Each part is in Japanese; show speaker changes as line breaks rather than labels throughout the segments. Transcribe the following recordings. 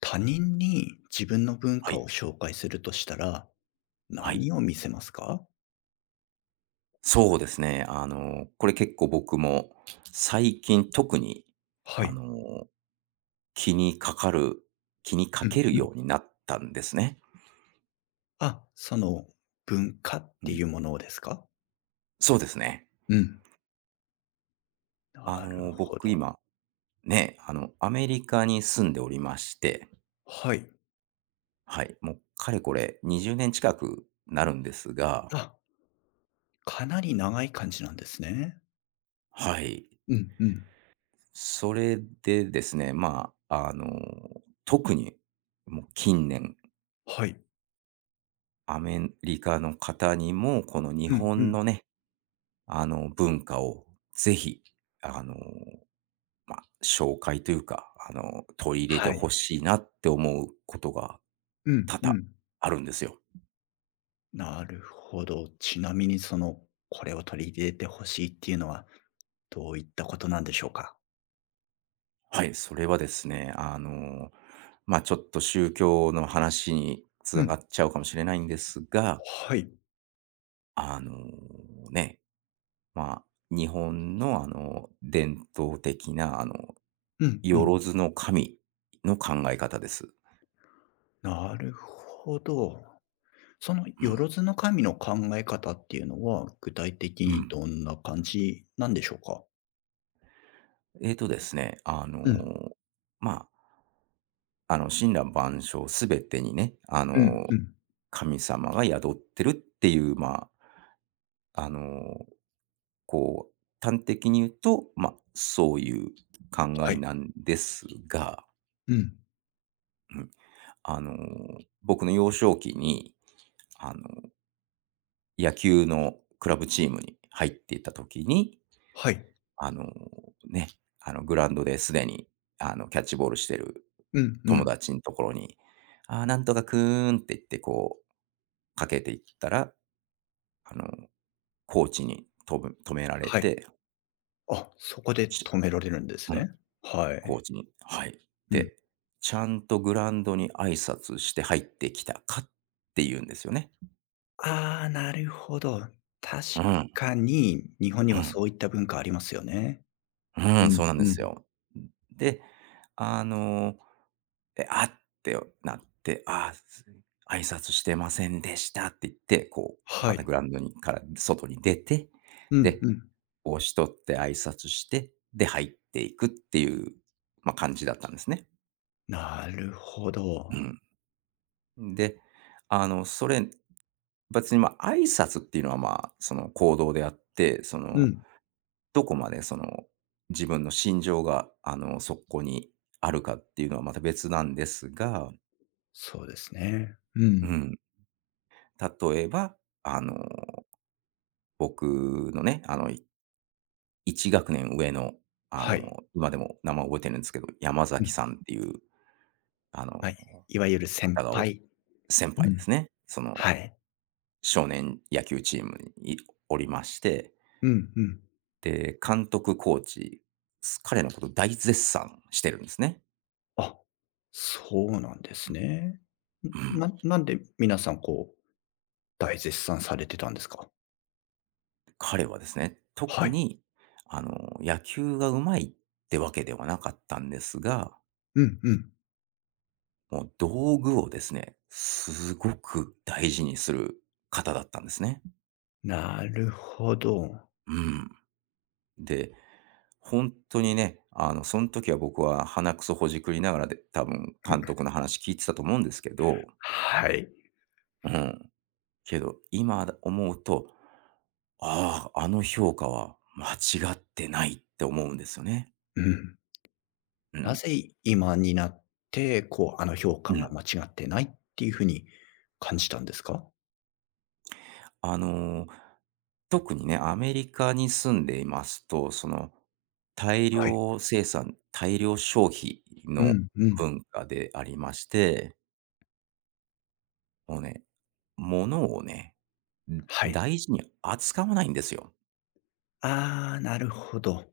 他人に自分の文
は
化
い。
を紹介するとしたら、
はい。
何を見せますか？
そうですね。これ結構僕も最近特に、
は
あ
い。
の、気にかかる気にか
うん
ける
うん。
ようになったんですね。
あ、その文化っ
う
て
ん。
いうものをですか？
そうですね。
うん。なるほ
僕
ど。
今、ね、アメリカに住んでおりまして、
はい。
はい、もうかれこれ20年近くなるんですが、
あ、かなり長い感じなんですね。
はい。
うんうん。
それでですね、特にもう近年
はい。
アメリカの方にも、この日
うんう
本
ん。
のね、文化をぜひ、あの、紹介というか、取り入れて
はい。
ほしいなって思うことが
うん
多
う
々
ん。
あるんですよ。
なるほど。ちなみにその、これを取り入れてほしいっていうのは、どういったことなんでしょうか？
はい、それはですね、ちょっと宗教の話に
う
繋が
ん。
っちゃうかもしれないんですが、
はい。
あの、ね、まあ、日本の、伝統的な、
うんう
よ
ん。
ろずの神の考え方です。
なるほど。その
う
よ
ん。
ろずの神の考え方っていうのは、具体的
う
に
ん。
どんな感じなんでしょうか？
ですね、
うん、
ま森羅万象すべてにね、
うん、うん。
神様が宿ってるっていう、あ、あの、端的に言うと、そういう考
は
え
い。
なんですが、
うん。
うん、あの、僕の幼少期に、あの、野球のクラブチームに入っていた時に
はい。
あの、ね、グラウンドですでに、キャッチボールしてる
うん、う
友
ん。
達のところに、「ああ、なんとかくーん」って言って、かけていったら、あの、コーチに止められ
はい。
て、
あ、そこで
し
止められるんです
うん、
ね。は
コー
い。
チに、はい。
うん。
で、ちゃんとグラウンドに挨拶して入ってきたかって言うんですよね。
ああ、なるほど。確
うん、
かに、日本
う
には
ん、
そういった文化ありますよね。
う
う
ん、そう
ん、
なんで
う
す
ん。
よ。で、あので、あってなって、ああ、挨拶してませんでしたって言って、
は
また
い。
グラウンドから外に出て、
うん、
で、
うん。
帽子取って挨拶して、で、入っていくっていう、感じだったんですね。
なるほど。
うん。で、それ、別に、挨拶っていうのは、その行動であって、そ
う
の、
ん。
どこまでその、自分の心情が、そこにあるかっていうのはまた別なんですが、
そうですね。う
う
ん。
ん、例えば、あの僕のね、1学年上の、
はい。
今でも名前覚えてるんですけど、山
う
崎
ん。
さんっていう、あの、
まあ、いわゆる
方
先
が
輩。
先
う
輩で
ん。
すね。その、
はい。
少年野球チームにおりまして、
うんうん。
で、監督、コーチ、彼のこと大絶賛してるんですね。
あ、そうなんですね。
うん。
なんで皆さん、こう、大絶賛されてたんですか？
彼はですね、
は
特
い。
に、野球が上手いってわけではなかったんですが、
うんうん。
もう道具をですね、すごく大事にする方だったんですね。
なるほど。
うん。で、本当にね、その時は僕は鼻くそほじくりながらで、多分監督の話聞いてたと思うんですけど、
はい。
うん。けど、今思うと、ああ、あの評価は間違ってないって思うんですよね。
うん。
う
な
ん。
ぜ今になって、こう、あの評価
う
が
ん。
間違ってないっていう風に感じたんですか？
あの、特にね、アメリカに住んでいますと、その、大
はい。
量生産、大量消費
う
の
んうん。
文化でありまして、もうね、物をね、
はい。
大事に扱わないんですよ。
ああ、なるほど。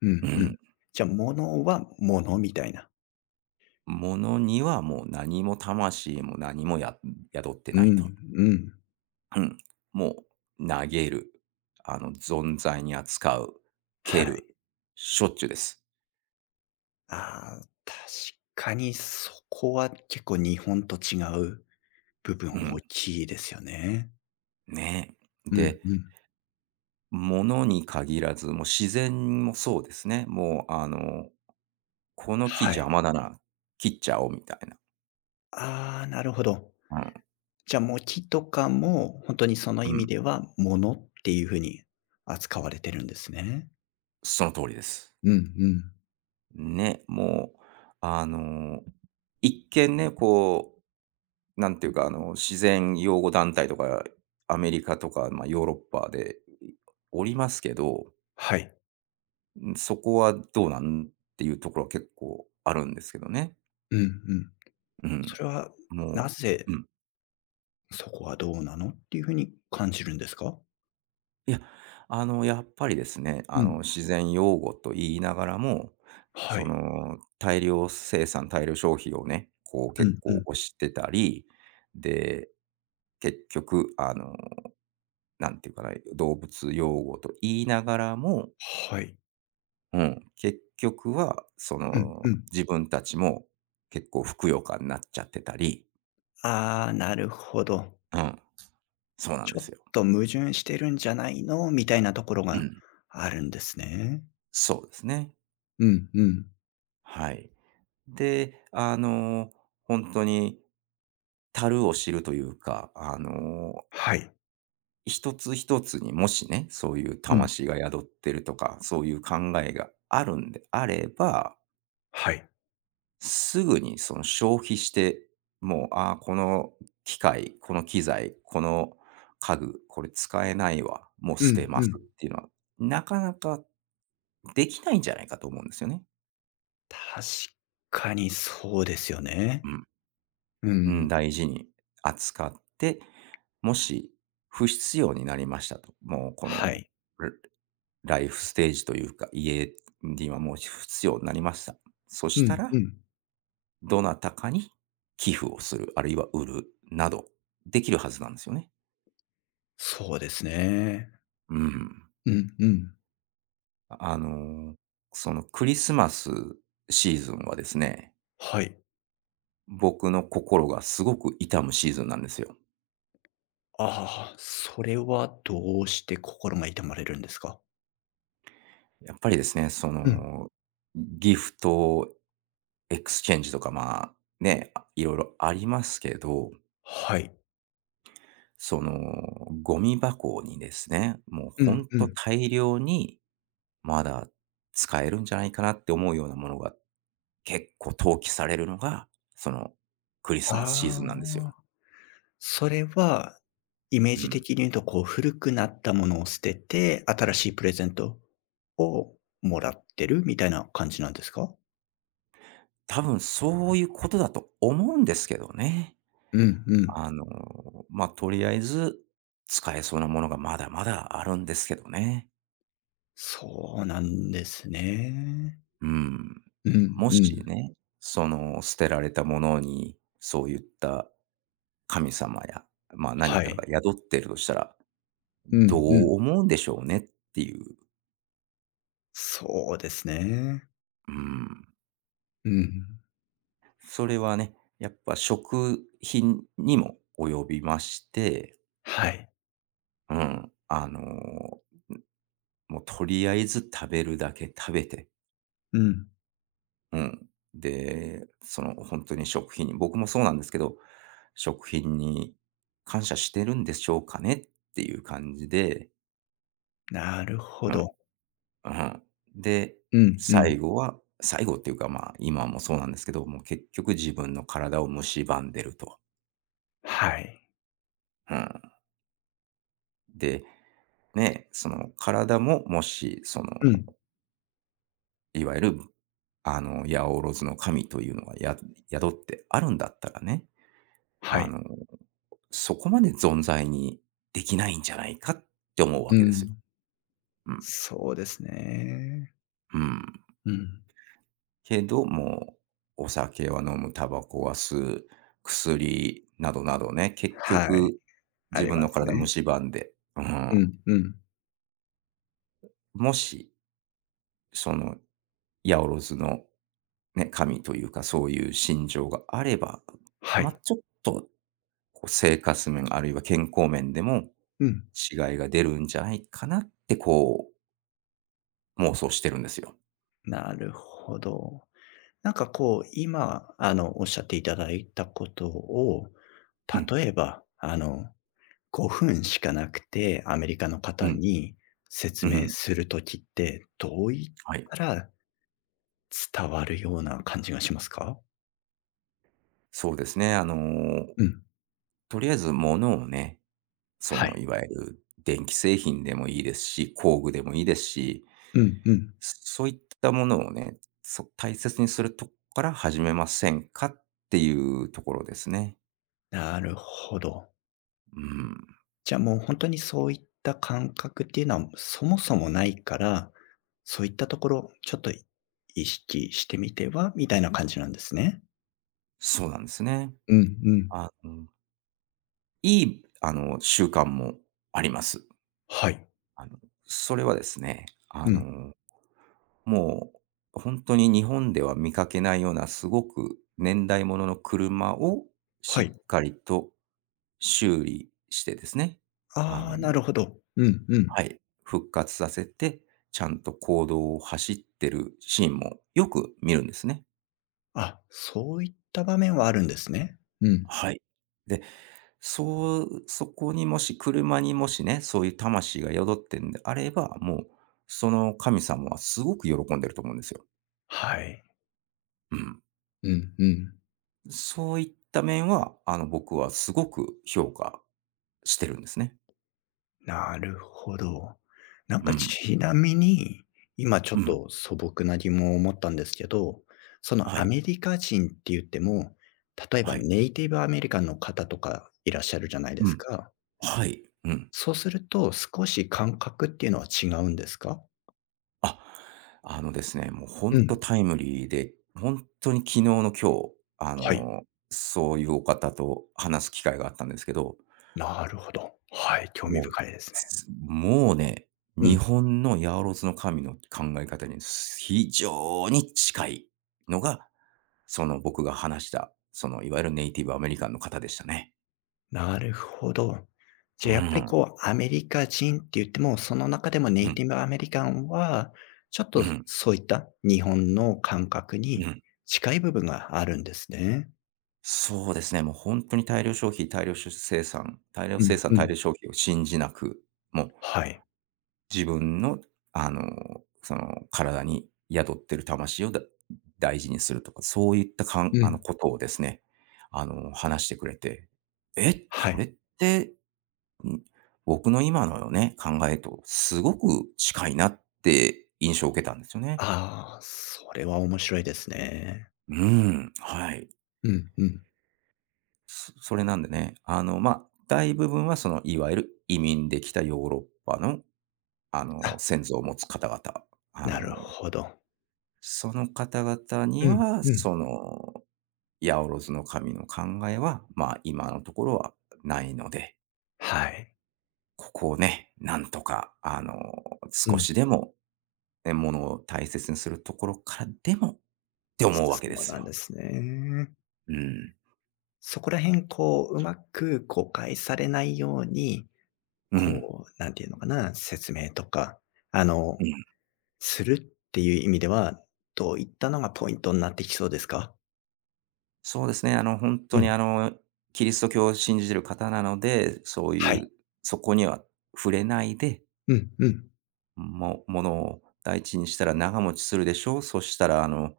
う
う
んうん。
ん。
じゃあ、物は物みたいな。
物にはもう何も、魂も何も宿って
う
ないと。
んうん。
うん。もう投げる、存在に扱う、蹴
はい。
る、しょっちゅうです。
ああ、確かにそこは結構日本と違う部分
う
大
ん、
きいですよね。
ね。
うん
で、
うん。
ものに限らず、もう自然もそうですね。もうこの木
は
邪
い。
魔だな、切っちゃおうみたいな。
ああ、なるほど。
うん、
じゃあ、もう木とかも本当にその
う
意味
ん、
では、ものっていう風に扱われてるんですね。
その通りです。
うんうん。
ね、もう、あの、一見ね、なんていうか、自然擁護団体とか、アメリカとか、ヨーロッパでおりますけど、
はい。
そこはどうなんっていうところは結構あるんですけどね。
うんうん。
うん、
それは
も
な
う、
ぜ、
うん。
そこはどうなのっていう風に感じるんですか？
いや、やっぱりですね、
うん。
自然擁護と言いながらも、
は
そ
い。
の、大量生産、大量消費をね、こう
う
結
んう
構
ん。
推してたり、で、結局、なんていうかな、動物養護と言いながらも、
はい。
うん、結局は、そ
うん
の、
うん。
自分たちも結構ふくよかになっちゃってたり、
ああ、なるほど。
うん、そうなん
ち
で
ょ
す
っ
よ。
と矛盾してるんじゃないの、みたいなところ
う
が
ん、
あるんですね。
そうですね。
うんうん。
はい。で、本当に樽を知るというか、
はい。
一つ一つにもしね、そういう
うん。
魂が宿ってるとか、そういう考えがあるんであれば、
はい。
すぐにその消費して、もう、ああ、この機械、この機材、この家具、これ使えないわ、もう
う
捨て
ん
ま
う
す
ん。
っていうのは、なかなかできないんじゃないかと思うんですよね。
確かにそうですよ
う
ね。
ん。
う
うん、
ん。
大事に扱って、もし不必要になりましたと、もうこ
は
の
い。
ライフステージというか、家にはもう不必要になりました。そ
う
した
ん
ら、
うん。
どなたかに寄付をする、あるいは売るなど、できるはずなんですよね。
そうですね。
うん。
うんうん。
あのー、そのクリスマスシーズンはですね、
はい。
僕の心がすごく痛むシーズンなんですよ。
ああ、それはどうして心が痛まれるんですか？
やっぱりですね、そ
うん。
の、ギフトエクスチェンジとか、ね、いろいろありますけど、
はい。
その、ゴミ箱にですね、もう
う
ほ
ん
ん
う
と
ん。
大量に、まだ使えるんじゃないかなって思うようなものが、結構投棄されるのが、その、クリスマスシーズンなん
あ
です
あ。
よ。
それは、イメー
う
ジ
ん。
的に言うと、こう、古くなったものを捨てて、新しいプレゼントをもらってるみたいな感じなんですか？
多分そういうことだと思うんですけどね。
うんうん。
あの、とりあえず、使えそうなものがまだまだあるんですけどね。
そうなんですね。
うん。
うん
も
う
し
ん。
ね、その捨てられたものに、そういった神様や、何
は
かが
い。
宿ってるとしたら、
う
ど
んうん。
う思うんでしょうねっていう。
そうですね。
うん。
うん。
それはね、やっぱ食品にも及びまして、
はい。
うん、もうとりあえず食べるだけ食べて、
うん。
うん。で、その本当に食品に、僕もそうなんですけど、食品に感謝してるんでしょうかねっていう感じで、
なるほ
うん、
ど。
うん。で、
うんうん。
最後は最後っていうか、今もそうなんですけど、もう結局自分の体を蝕んでると。
はい。
うん。で、ね、その体ももし、その、
うん。
いわゆる、八百万の神というのが宿ってあるんだったらね、
は
あ
い。
のそこまで存在にできないんじゃないかって思うわ
う
けですよ。
ん。
うん。
そうですね。
うん。
うん。
けど、もう、お酒は飲む、タバコは吸う、薬などなどね、結
はい、
局、
あ
自
り
分
ま
の
すね。
体蝕んで、う
う
ん。
んうん。
もし、その、八百万の、ね、神というか、そういう心情があれば、
はい。
ちょっと、生活面、あるいは健康面でも
うん、
違いが出るんじゃないかなって、妄想してるんですよ。
なるほど。なんかこう、今、おっしゃっていただいたことを、
うん。
例えば、5分しかなくて、アメリカの
う
方
ん。
に説
うんう
明
ん。
するときって、どう言っ
はい。
たら伝わるような感じがしますか？
そうですね。
うん、
とりあえず物をね、そ
はい。
の、いわゆる電気製品でもいいですし、工具でもいいですし、
うんうん。
そういったものをね、大切にするとこから始めませんかっていうところですね。
なるほど。
うん。
じゃあもう本当にそういった感覚っていうのは、そもそもないから、そういったところ、ちょっと意識してみてはみたいな感じなんですね？
そうなんですね。
うんうん。
あの、いい、習慣もあります。
はい。
あの、それはですね、
うん。
もう、本当に日本では見かけないようなすごく年代物の車を
は
し
い。
っかりと修理してですね、あ
あ
の
あ、なるほど。うんうん。
はい、復活させて、ちゃんと公道を走ってるシーンもよく見るんですね。
あ、そういった場面はあるんですね。うん。
はい。で、そうそこにもしね、そういう魂が宿ってんであれば、もう、その神様はすごく喜んでると思うんですよ。
はい。
うん。
うんうん。
そういった面は、僕はすごく評価してるんですね。
なるほど。なん
う
か
ん。
ちなみに、今ちょ
う
っ
ん。
と素朴な疑問を持ったんですけど、そ
は
のア
い。
メリカ人って言っても、例えば
はい。
ネイティブアメリカンの方とかいらっしゃるじゃないで
う
す
ん。
か。
はい。うん。
そうすると、少し感覚っていうのは違うんですか？
あ、ですね、もうほ
う
んと
ん。
タイムリーで、本当に昨日の今日、あ
はい。
の、そういうお方と話す機会があったんですけど、
なるほど。はい、興味
もう、
深いですね。
もうね、
う
日
ん、
本のヤオロズの神の考え方に非常に近いのが、その僕が話した、そのいわゆるネイティブアメリカンの方でしたね。
なるほど。
う
じゃあやっぱり
ん。
こう、アメリカ人って言っても、その中でもネ
う
イ
ん。
ティブアメリカンは、ちょっ
う
と
ん。
そういった日本の感覚
う
に
ん。
近い部分があるんですね。
そうですね、もう本当に大量消費、大量生産、大量
う
生
ん
産、
う
大
ん。
量消費を信じなく、もう
はい。
自分の、その体に宿ってる魂を大事にするとか、そういったかん
う
あの、
ん。
ことをですね、話してくれて、
は
それ
い。
って、ん、僕の今のね、考えとすごく近いなって印象を受けたんですよね。
ああ、それは面白いですね。
うーん、はい。
うんうん。
それなんでね、大部分はそのいわゆる移民できたヨーロッパの、
あ、
先祖を持つ方々、あ
な
の、
るほど。
その方々に
うん
は、
うん。
その、ヤオロズの神の考えは、今のところはないので、
はい。
ここをね、なんとか、
う
少
ん。
しでも、ものを大切にするところからでもって
そ
思うわけで
う
す
なん
よ。
ですね。
うん。
そこら辺、こう、うまく誤解されないように、
うん。
こう、なんていうのかな、説明とか、あ
う
の、
ん。
するっていう意味では、どういったのがポイントになってきそうですか？
そうですね。本
う
当に、
ん、
キリスト教を信じる方なので、そう
は
い
い。
う、そこには触れないで、
うんうん。
ものを大事にしたら長持ちするでしょう。そしたら、あの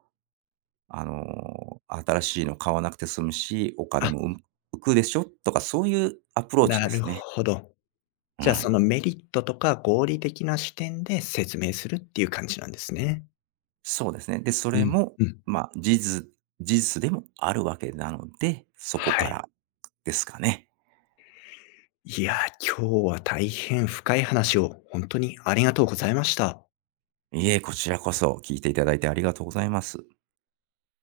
あの、新しいの買わなくて済むし、お金
あ、
も、浮くでしょとか、そういうアプローチ
な
で
る
すね。
ほど。
う
じゃあ、そ
ん。
のメリットとか合理的な視点で説明するっていう感じなんですね。
そうですね。で、そ
う
れ
ん
も、
うん。
まあ、事実事実でもあるわけなので、そこ
は
か
い。
らですかね。
いや、今日は大変深い話を本当にありがとうございました。
いえ、こちらこそ聞いていただいてありがとうございます。